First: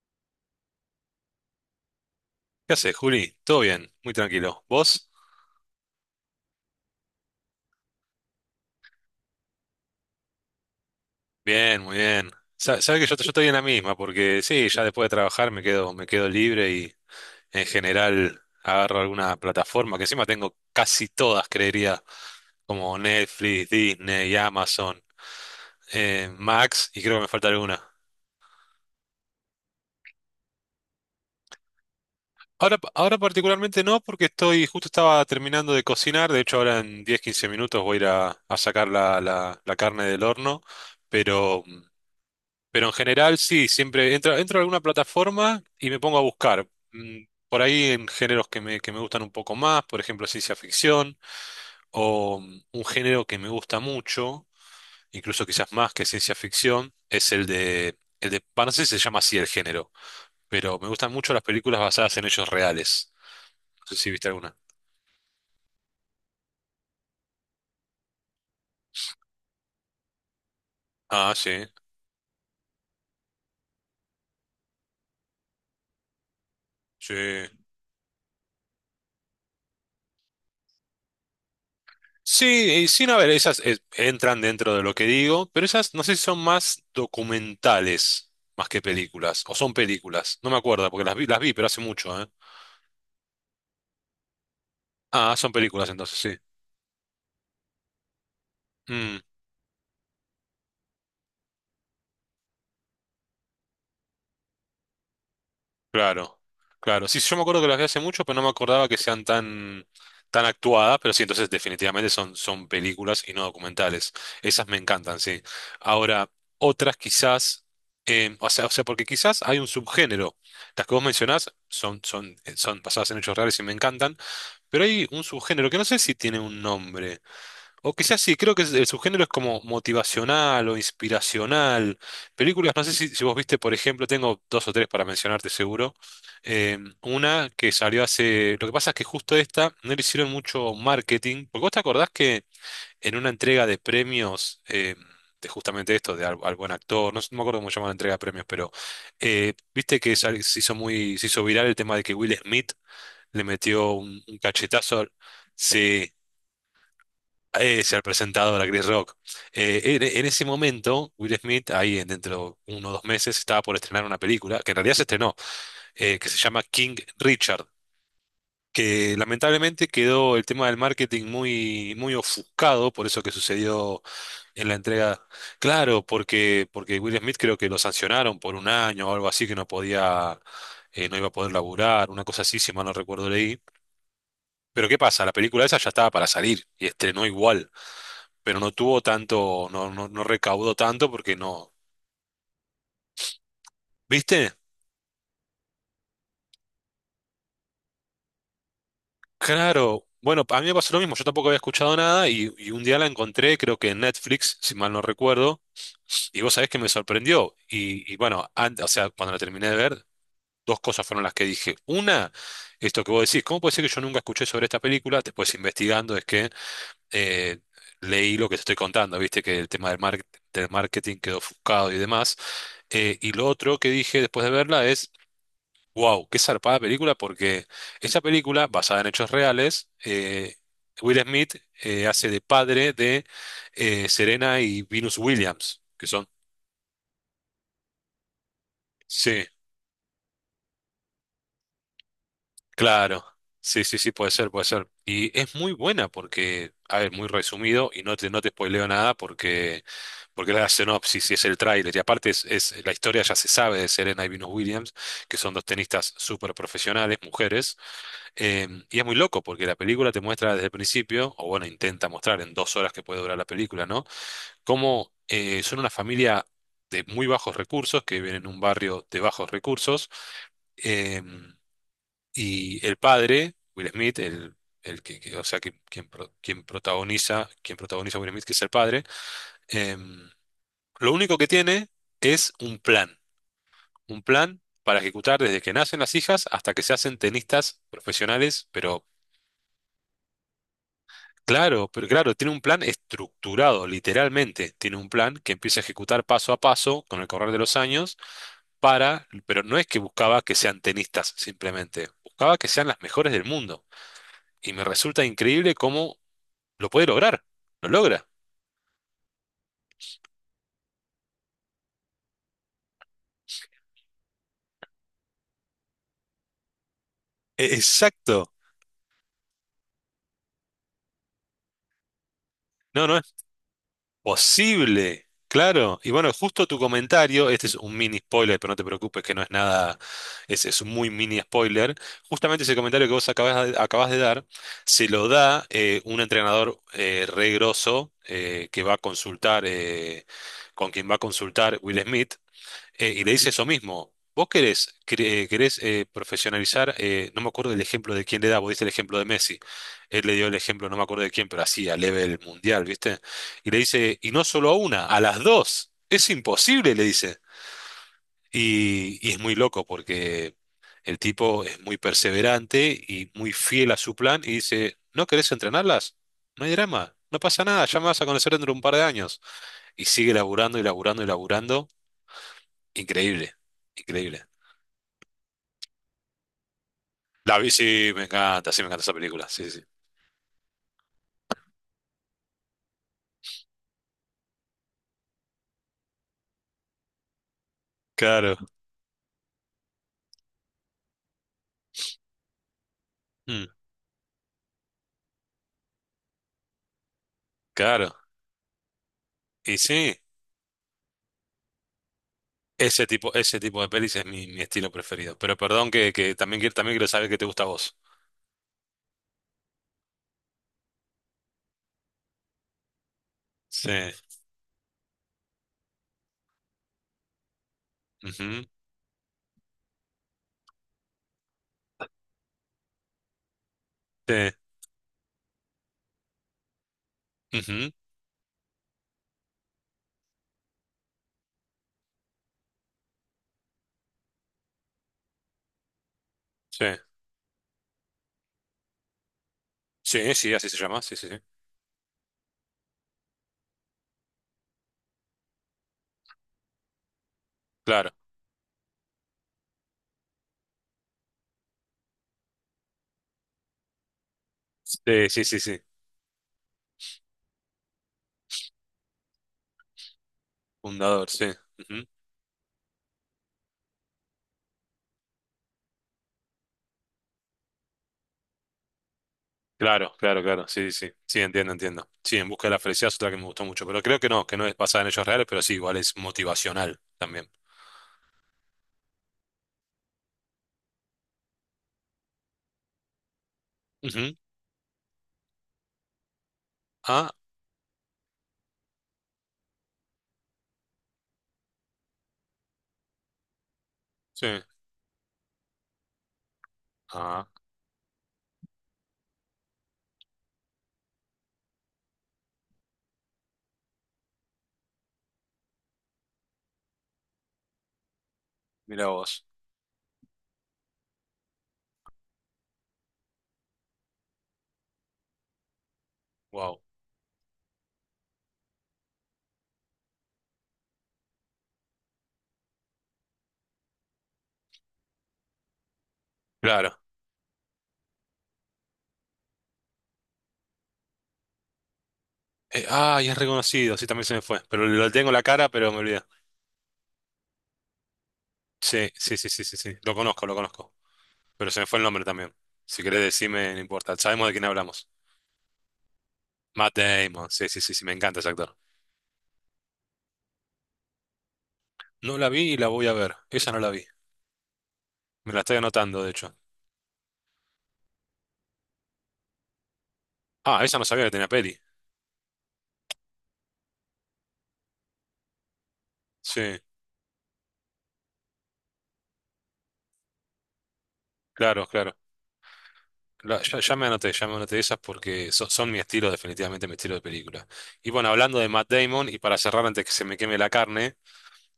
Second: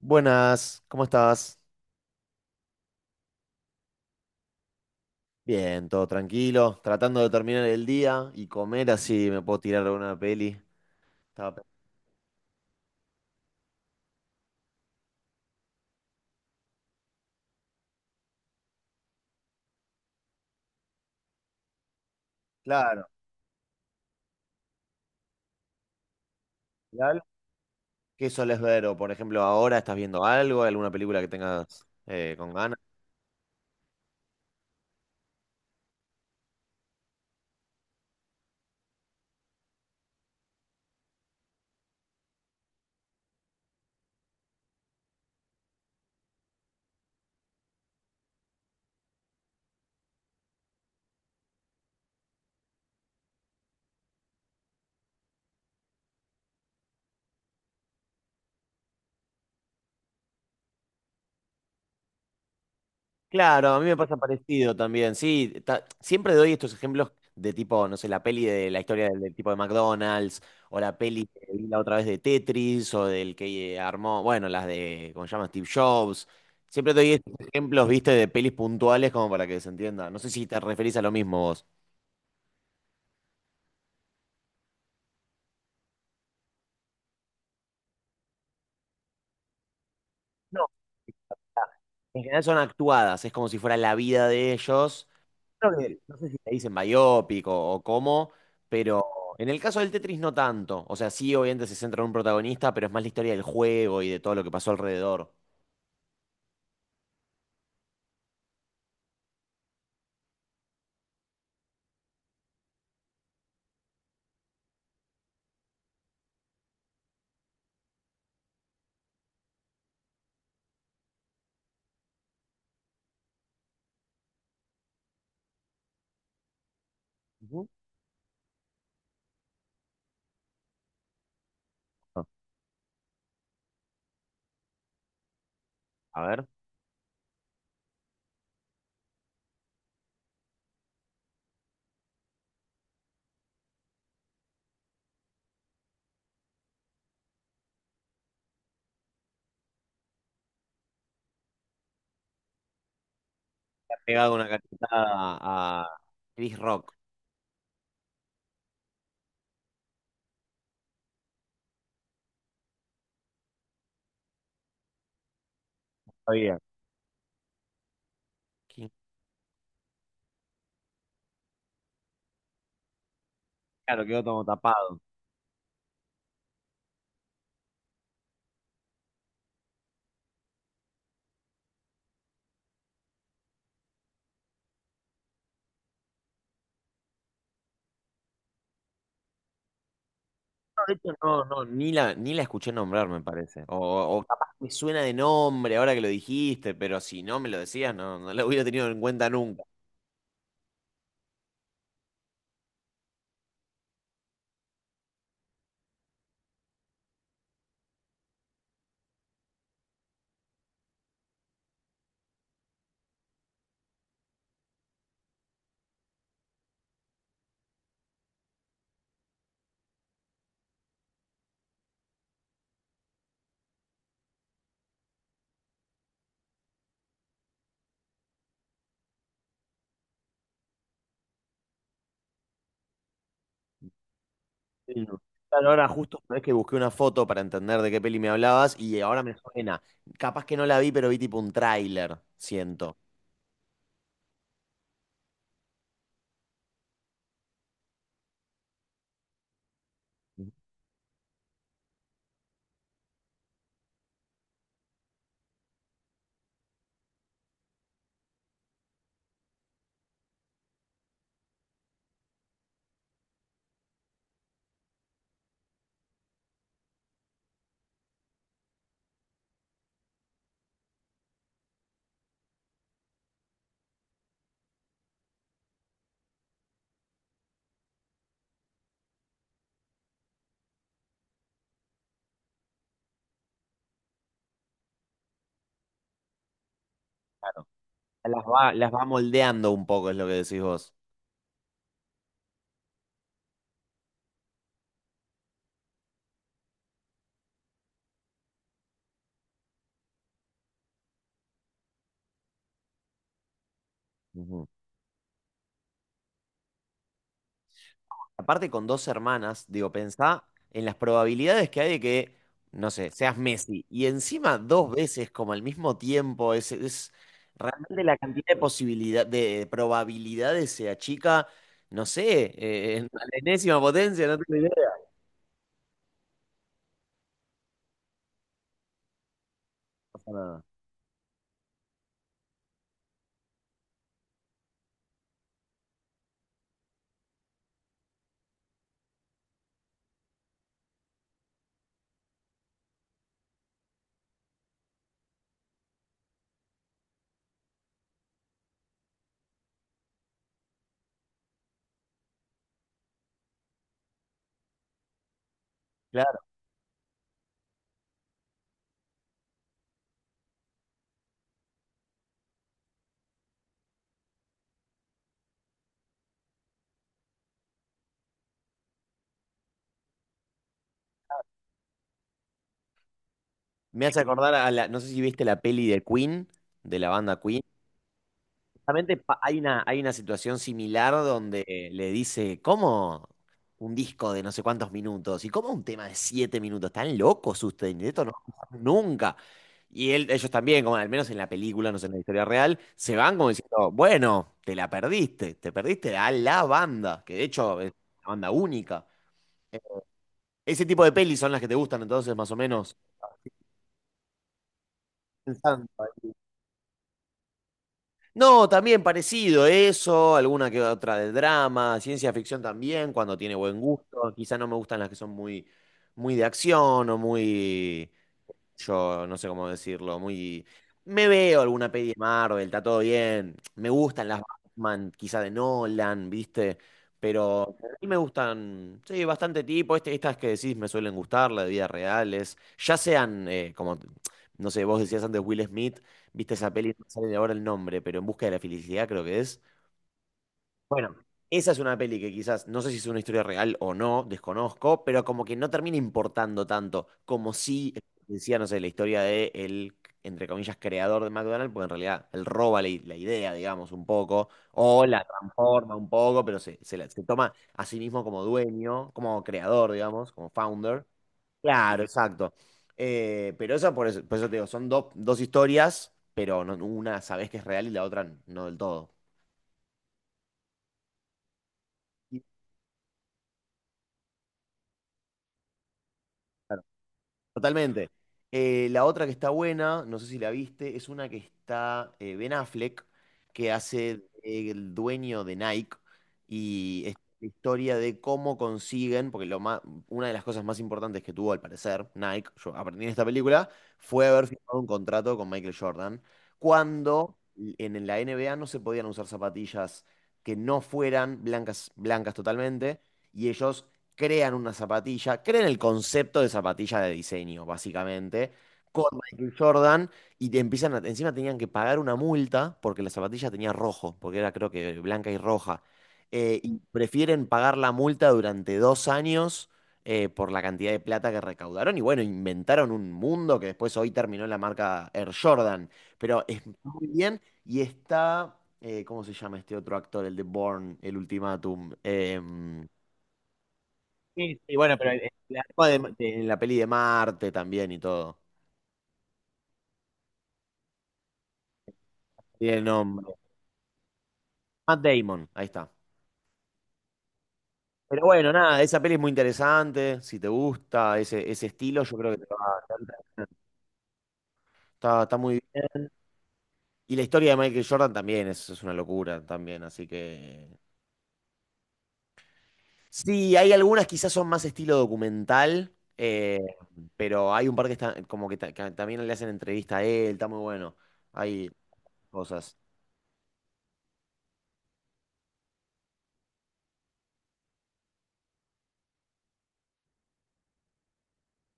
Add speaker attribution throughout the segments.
Speaker 1: Buenas, ¿cómo estás?
Speaker 2: ¿Qué haces, Juli? Todo bien, muy tranquilo. ¿Vos?
Speaker 1: Bien, todo tranquilo, tratando de terminar el día y comer así me puedo tirar alguna peli. Estaba pe-
Speaker 2: Bien, muy bien. Sabés que yo estoy en la misma, porque sí, ya después de trabajar me quedo, libre y en general agarro alguna plataforma, que encima tengo casi todas, creería, como
Speaker 1: Claro,
Speaker 2: Netflix, Disney, Amazon, Max,
Speaker 1: ¿y
Speaker 2: y creo que
Speaker 1: algo?
Speaker 2: me falta alguna.
Speaker 1: ¿Qué solés ver? O por ejemplo, ahora estás viendo algo, alguna película que tengas con ganas.
Speaker 2: Ahora particularmente no, porque justo estaba terminando de cocinar. De hecho, ahora en 10, 15 minutos voy a ir a sacar la carne del horno, pero. Pero en general sí, siempre entro a alguna plataforma y me pongo a buscar. Por ahí en géneros que me gustan un poco más, por ejemplo, ciencia ficción, o un género que me gusta mucho, incluso quizás más que ciencia ficción, es no sé si se llama así el género, pero me gustan mucho las películas basadas en hechos reales.
Speaker 1: Claro, a mí
Speaker 2: No sé
Speaker 1: me
Speaker 2: si
Speaker 1: pasa
Speaker 2: viste alguna.
Speaker 1: parecido también. Sí, ta- siempre doy estos ejemplos de tipo, no sé, la peli de la historia del tipo de McDonald's, o la peli
Speaker 2: Ah,
Speaker 1: que vi
Speaker 2: sí,
Speaker 1: la otra vez de Tetris, o del que armó, bueno, las de, ¿cómo se llama? Steve Jobs. Siempre doy
Speaker 2: sí.
Speaker 1: estos ejemplos, viste, de pelis puntuales como para que se entienda. No sé si te referís a lo mismo vos.
Speaker 2: Sí, y sin a ver, esas entran dentro de lo que digo, pero esas no sé si son más documentales más que películas, o son películas. No me
Speaker 1: No,
Speaker 2: acuerdo porque las vi, pero hace mucho,
Speaker 1: en
Speaker 2: ¿eh?
Speaker 1: general son actuadas, es como si fuera la vida de ellos.
Speaker 2: Ah, son
Speaker 1: Creo
Speaker 2: películas
Speaker 1: que, no
Speaker 2: entonces,
Speaker 1: sé si
Speaker 2: sí.
Speaker 1: le dicen biopic o cómo, pero
Speaker 2: Mm.
Speaker 1: en el caso del Tetris no tanto. O sea, sí, obviamente se centra en un protagonista, pero es más la historia del juego y de todo lo que pasó alrededor.
Speaker 2: Claro, claro. Sí, yo me acuerdo que las vi hace mucho, pero no me acordaba que sean tan actuadas, pero sí, entonces definitivamente son, son películas y no documentales. Esas me encantan, sí. Ahora, otras quizás, o sea, porque quizás hay un subgénero. Las que vos mencionás son basadas en hechos reales y me encantan, pero hay un subgénero que no sé si tiene un nombre.
Speaker 1: Ujú.
Speaker 2: O quizás sí, creo que el subgénero es como motivacional o inspiracional. Películas, no sé si vos viste, por ejemplo. Tengo dos o tres para mencionarte, seguro.
Speaker 1: A ver,
Speaker 2: Una que salió hace. Lo que pasa es que justo esta no le hicieron mucho marketing, porque vos te acordás que en una entrega de premios, de justamente esto, de al buen actor. No, no me acuerdo cómo se llama la entrega de premios, pero viste que se hizo viral el tema de que Will Smith le metió
Speaker 1: le ha
Speaker 2: un,
Speaker 1: pegado
Speaker 2: un
Speaker 1: una cachetada
Speaker 2: cachetazo.
Speaker 1: a
Speaker 2: Sí,
Speaker 1: Chris Rock.
Speaker 2: ser presentador a Chris Rock. En ese momento, Will Smith, ahí dentro de 1 o 2 meses, estaba por estrenar una película, que en realidad se estrenó, que
Speaker 1: Está
Speaker 2: se
Speaker 1: bien.
Speaker 2: llama King Richard,
Speaker 1: Que-
Speaker 2: que lamentablemente quedó el tema del marketing muy, muy ofuscado por eso que sucedió
Speaker 1: Claro, quedó todo
Speaker 2: en la
Speaker 1: tapado.
Speaker 2: entrega. Claro, porque, Will Smith creo que lo sancionaron por un año o algo así, que no podía, no iba a poder laburar, una cosa así, si mal no recuerdo leí. Pero ¿qué pasa? La película esa ya estaba para salir y estrenó igual, pero no tuvo tanto, no recaudó
Speaker 1: No, de
Speaker 2: tanto
Speaker 1: hecho,
Speaker 2: porque
Speaker 1: no, no,
Speaker 2: no.
Speaker 1: ni la escuché nombrar, me parece. O capaz
Speaker 2: ¿Viste?
Speaker 1: me suena de nombre ahora que lo dijiste, pero si no me lo decías, no, no lo hubiera tenido en cuenta nunca.
Speaker 2: Claro. Bueno, a mí me pasó lo mismo, yo tampoco había escuchado nada, y y un día la encontré, creo que en Netflix, si mal no recuerdo, y vos sabés que me sorprendió. Y bueno, o sea, cuando la terminé de ver, dos cosas fueron las que dije. Una, esto que vos decís, ¿cómo puede ser que yo nunca escuché sobre esta película? Después, investigando, es que eh, leí lo que te estoy contando, viste que el tema del marketing quedó ofuscado y demás. Y lo otro que dije después de verla es. Wow, qué zarpada película, porque esta película, basada en hechos reales, Will Smith hace de padre de Serena y
Speaker 1: Sí,
Speaker 2: Venus
Speaker 1: no. Claro,
Speaker 2: Williams,
Speaker 1: ahora
Speaker 2: que
Speaker 1: justo
Speaker 2: son.
Speaker 1: sabés que busqué una foto para entender de qué peli me hablabas y ahora me
Speaker 2: Sí,
Speaker 1: suena. Capaz que no la vi, pero vi tipo un tráiler, siento.
Speaker 2: claro. Sí, sí, sí, puede ser, puede ser. Y es muy buena porque, a ver, muy resumido, y no te spoileo nada, porque, porque es la sinopsis y es el tráiler. Y aparte es, la historia ya se sabe de Serena y Venus Williams, que son dos tenistas súper profesionales, mujeres. Em, y es muy loco porque la película te muestra desde el principio, o bueno, intenta mostrar en 2 horas que puede durar la película, ¿no? Cómo son una familia de muy bajos recursos, que viven en un barrio de bajos recursos. em, y el padre, Will Smith, el que, o sea, quien protagoniza a Will Smith, que es el padre. em, lo único que tiene es un plan para ejecutar desde que nacen las hijas hasta que se hacen
Speaker 1: Claro.
Speaker 2: tenistas
Speaker 1: Las
Speaker 2: profesionales.
Speaker 1: va, las va moldeando un poco, es lo que decís vos.
Speaker 2: Claro, pero claro, tiene un plan estructurado, literalmente. Tiene un plan que empieza a ejecutar paso a paso con el correr de los años, para, pero no es que buscaba que sean tenistas simplemente, buscaba que sean las mejores del mundo.
Speaker 1: Ujú.
Speaker 2: Y me resulta increíble cómo lo puede lograr. Lo logra.
Speaker 1: Aparte con dos hermanas, digo, pensá en las probabilidades que hay de que, no sé, seas Messi. Y encima dos veces, como al mismo tiempo, es
Speaker 2: E-
Speaker 1: realmente la cantidad
Speaker 2: Exacto.
Speaker 1: de posibilidad, de probabilidades se achica, no sé,
Speaker 2: No,
Speaker 1: en-
Speaker 2: no,
Speaker 1: la enésima potencia, no tengo
Speaker 2: posible, claro. Y bueno, justo tu comentario, este es un mini spoiler, pero no te preocupes que no es nada,
Speaker 1: idea.
Speaker 2: es, un muy mini spoiler. Justamente ese comentario que vos acabas de dar, se lo da un entrenador re grosso que va a consultar, con quien va a consultar Will Smith, y le dice eso mismo. Vos querés profesionalizar, no me acuerdo el ejemplo de quién le da, vos diste el ejemplo de Messi. Él le dio el ejemplo, no me acuerdo de quién, pero así, a nivel mundial, ¿viste? Y le dice, y no solo a una, a las dos. Es
Speaker 1: Claro,
Speaker 2: imposible, le dice. Y es muy loco porque el tipo es muy perseverante y muy fiel a su plan y dice, ¿no querés entrenarlas? No hay drama, no pasa nada, ya me vas a conocer dentro de un par de años. Y sigue laburando y laburando y laburando. Increíble,
Speaker 1: me hace
Speaker 2: increíble.
Speaker 1: acordar a la, no sé si viste la peli de Queen, de la banda
Speaker 2: La
Speaker 1: Queen.
Speaker 2: vi, sí, me encanta esa
Speaker 1: Justamente pa-
Speaker 2: película. Sí, sí.
Speaker 1: hay una situación similar donde le dice, ¿cómo un disco de no sé cuántos minutos? ¿Y cómo un tema de siete minutos? ¿Están locos ustedes? Esto no va
Speaker 2: Claro.
Speaker 1: a pasar nunca. Y él, ellos también, como al menos en la película, no sé, en la historia real, se van como
Speaker 2: Mm,
Speaker 1: diciendo, bueno, te la perdiste, te perdiste a la banda, que de hecho es
Speaker 2: claro.
Speaker 1: una banda única.
Speaker 2: Y
Speaker 1: Eh,
Speaker 2: sí,
Speaker 1: Ese tipo de pelis son las que te gustan entonces, más o menos.
Speaker 2: ese tipo de pelis es mi, mi estilo preferido. Pero
Speaker 1: Pensando.
Speaker 2: perdón, que, también, también quiero saber qué te gusta a vos.
Speaker 1: No, también parecido eso, alguna que otra de drama, ciencia ficción también, cuando tiene buen
Speaker 2: Sí.
Speaker 1: gusto. Quizá no me gustan las que son muy, muy de acción o muy,
Speaker 2: Ujú.
Speaker 1: yo no sé cómo decirlo, muy... Me veo alguna peli de Marvel, está todo bien. Me gustan
Speaker 2: Sí.
Speaker 1: las Batman, quizá de Nolan, ¿viste? Pero a
Speaker 2: Ujú,
Speaker 1: mí me gustan, sí, bastante tipo. Este, estas que decís me suelen gustar, las de vidas reales. Ya sean, como, no sé, vos decías antes Will Smith, ¿viste esa
Speaker 2: Sí.
Speaker 1: peli? No me sale ahora el nombre, pero En busca de la felicidad creo que es.
Speaker 2: Sí, sí, así se llama.
Speaker 1: Bueno,
Speaker 2: Sí, sí, sí.
Speaker 1: esa es una peli que quizás, no sé si es una historia real o no, desconozco, pero como que no termina importando tanto, como si
Speaker 2: Claro.
Speaker 1: decía, no sé, la historia de el, entre comillas, creador de McDonald's, porque en realidad él roba la, i- la idea, digamos, un poco, o la
Speaker 2: Sí, sí, sí, sí.
Speaker 1: transforma un poco, pero se, la- se toma a sí mismo como dueño, como creador, digamos, como founder.
Speaker 2: Fundador, sí.
Speaker 1: Claro,
Speaker 2: Ujú.
Speaker 1: exacto. Pero eso por, eso, por eso te digo, son dos historias, pero no- una sabés que es real y la otra no del todo.
Speaker 2: Claro, claro, claro. Sí, sí, sí. Sí, entiendo, entiendo. Sí, En busca de la felicidad es otra que me gustó mucho. Pero creo que no es basada en hechos reales, pero sí, igual es motivacional también.
Speaker 1: Totalmente. La otra que está buena, no sé si la viste, es una que está Ben Affleck, que hace
Speaker 2: Ujú.
Speaker 1: el dueño de Nike y es
Speaker 2: Ah,
Speaker 1: la historia de cómo consiguen, porque lo ma- una de las cosas más importantes que tuvo al parecer Nike, yo aprendí en esta película, fue haber
Speaker 2: sí.
Speaker 1: firmado un contrato con Michael Jordan, cuando
Speaker 2: Ah,
Speaker 1: en la NBA no se podían usar zapatillas que no fueran blancas, blancas totalmente, y ellos crean una zapatilla, crean el concepto de zapatilla de diseño, básicamente, con
Speaker 2: mira vos.
Speaker 1: Michael Jordan, y te empiezan a- encima tenían que pagar una multa porque la zapatilla tenía rojo, porque era creo que blanca y roja. Y
Speaker 2: Wow.
Speaker 1: prefieren pagar la multa durante dos años por la cantidad de plata que recaudaron. Y bueno, inventaron un mundo que después hoy terminó en la marca Air Jordan. Pero es
Speaker 2: Claro.
Speaker 1: muy bien. Y está, ¿cómo se llama este otro actor? El de Bourne, el Ultimátum. Em,
Speaker 2: Ah, y es reconocido, sí, también se me fue. Pero lo tengo en la cara, pero me olvidé.
Speaker 1: en la peli de Marte también y todo.
Speaker 2: Sí, sí, sí, sí, sí, sí. Lo conozco, lo conozco. Pero se me fue el nombre también.
Speaker 1: Tiene el
Speaker 2: Si querés
Speaker 1: nombre.
Speaker 2: decirme, no importa. Sabemos de quién
Speaker 1: Matt
Speaker 2: hablamos.
Speaker 1: Damon, ahí está.
Speaker 2: Matt Damon, sí, sí, sí, sí, me
Speaker 1: Pero
Speaker 2: encanta ese
Speaker 1: bueno,
Speaker 2: actor.
Speaker 1: nada, esa peli es muy interesante. Si te gusta ese estilo, yo creo
Speaker 2: No
Speaker 1: que
Speaker 2: la
Speaker 1: te
Speaker 2: vi
Speaker 1: va
Speaker 2: y
Speaker 1: a
Speaker 2: la voy a
Speaker 1: encantar.
Speaker 2: ver. Esa no la vi.
Speaker 1: Está, está
Speaker 2: Me
Speaker 1: muy
Speaker 2: la estoy
Speaker 1: bien.
Speaker 2: anotando, de hecho.
Speaker 1: Y la historia de Michael Jordan también es una locura también, así que...
Speaker 2: Ah, esa no sabía que tenía peli.
Speaker 1: Sí, hay algunas quizás son más estilo documental,
Speaker 2: Sí,
Speaker 1: pero hay un par que está como que, ta- que también le hacen entrevista a él, está muy bueno. Hay
Speaker 2: claro, claro.
Speaker 1: cosas.
Speaker 2: Ya me anoté esas, porque son mi estilo, definitivamente mi estilo de película. Y bueno, hablando de Matt Damon, y para cerrar antes que se me queme la carne,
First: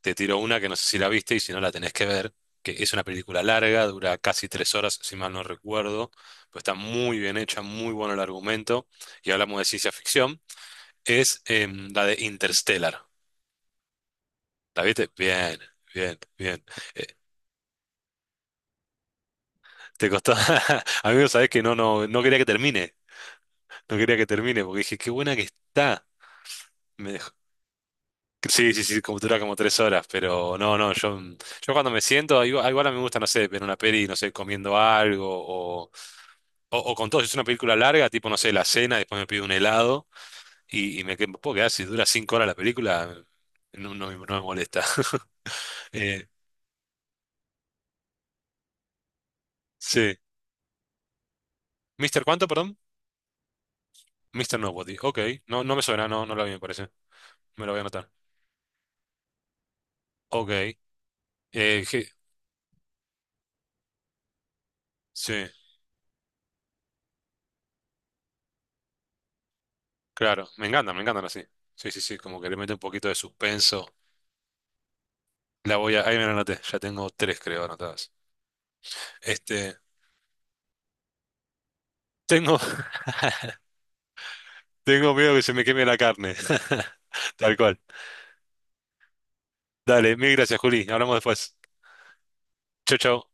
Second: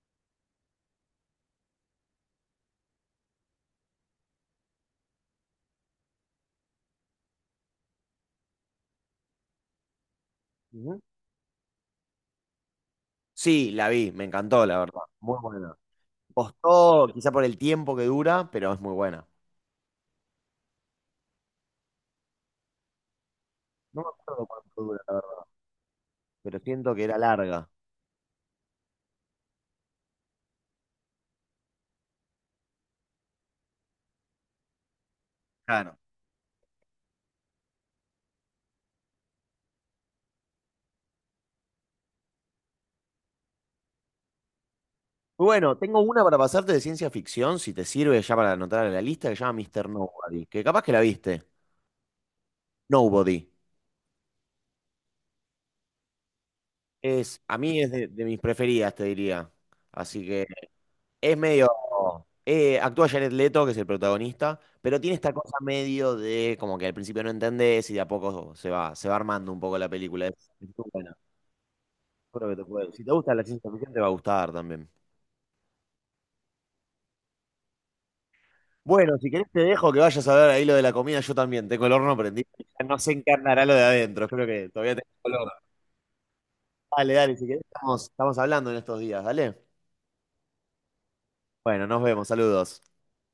Speaker 2: te tiro una que no sé si la viste, y si no, la tenés que ver, que es una película larga, dura casi 3 horas, si mal no recuerdo, pero está muy bien hecha, muy bueno el argumento, y hablamos de ciencia ficción,
Speaker 1: Ujú.
Speaker 2: es la de Interstellar.
Speaker 1: Sí, la vi, me encantó, la
Speaker 2: ¿La
Speaker 1: verdad.
Speaker 2: viste?
Speaker 1: Muy
Speaker 2: Bien,
Speaker 1: buena.
Speaker 2: bien, bien.
Speaker 1: Costó,
Speaker 2: Eh,
Speaker 1: quizá por el tiempo que dura, pero es muy buena.
Speaker 2: te costó, amigo, sabés que no, no, no quería que termine, no
Speaker 1: No me
Speaker 2: quería que
Speaker 1: acuerdo
Speaker 2: termine, porque
Speaker 1: cuánto
Speaker 2: dije,
Speaker 1: dura,
Speaker 2: qué
Speaker 1: la
Speaker 2: buena que
Speaker 1: verdad,
Speaker 2: está.
Speaker 1: pero siento que
Speaker 2: Me
Speaker 1: era
Speaker 2: dejó.
Speaker 1: larga.
Speaker 2: Sí, sí, sí, como dura como 3 horas, pero no, no, yo. Yo, cuando me siento, igual, igual a mí me gusta, no sé, ver una peli, no sé, comiendo algo. O,
Speaker 1: Claro.
Speaker 2: o con todo, si es una película larga, tipo, no sé, la cena, después me pido un helado, y puedo quedar, si dura 5 horas la película, no, no, me no me molesta.
Speaker 1: Muy Bueno, tengo una
Speaker 2: Eh,
Speaker 1: para pasarte de ciencia ficción, si te sirve ya para anotar a la lista, que se llama Mr.
Speaker 2: sí.
Speaker 1: Nobody, que capaz que la viste.
Speaker 2: ¿Mister cuánto, perdón?
Speaker 1: Nobody.
Speaker 2: Mister Nobody. Ok, no, no me suena, no, no la vi, me parece.
Speaker 1: Es, a
Speaker 2: Me lo voy a
Speaker 1: mí es
Speaker 2: anotar.
Speaker 1: de mis preferidas, te diría. Así que
Speaker 2: Ok.
Speaker 1: es medio...
Speaker 2: Eh, je-
Speaker 1: actúa Jared Leto, que es el protagonista, pero tiene esta
Speaker 2: sí,
Speaker 1: cosa medio de como que al principio no entendés y de a poco se va armando un poco la película.
Speaker 2: claro,
Speaker 1: Es muy
Speaker 2: me
Speaker 1: buena.
Speaker 2: encantan así. Sí, sí, sí, como
Speaker 1: Creo
Speaker 2: que
Speaker 1: que
Speaker 2: le
Speaker 1: te
Speaker 2: mete un
Speaker 1: puede- Si
Speaker 2: poquito
Speaker 1: te
Speaker 2: de
Speaker 1: gusta la ciencia
Speaker 2: suspenso.
Speaker 1: ficción, te va a gustar también.
Speaker 2: La voy a, ahí me la anoté, ya tengo tres, creo, anotadas.
Speaker 1: Bueno, si querés te
Speaker 2: Este,
Speaker 1: dejo que vayas a ver ahí lo de la comida, yo también. Tengo el horno prendido.
Speaker 2: tengo,
Speaker 1: Ya no se encarnará lo de adentro. Espero que todavía tenga
Speaker 2: tengo miedo que
Speaker 1: color.
Speaker 2: se me queme la carne.
Speaker 1: Dale, dale, si
Speaker 2: Tal
Speaker 1: querés
Speaker 2: cual.
Speaker 1: estamos, estamos hablando en estos días, dale.
Speaker 2: Dale, mil gracias, Juli. Hablamos después.
Speaker 1: Bueno, nos vemos, saludos.
Speaker 2: Chao, chao.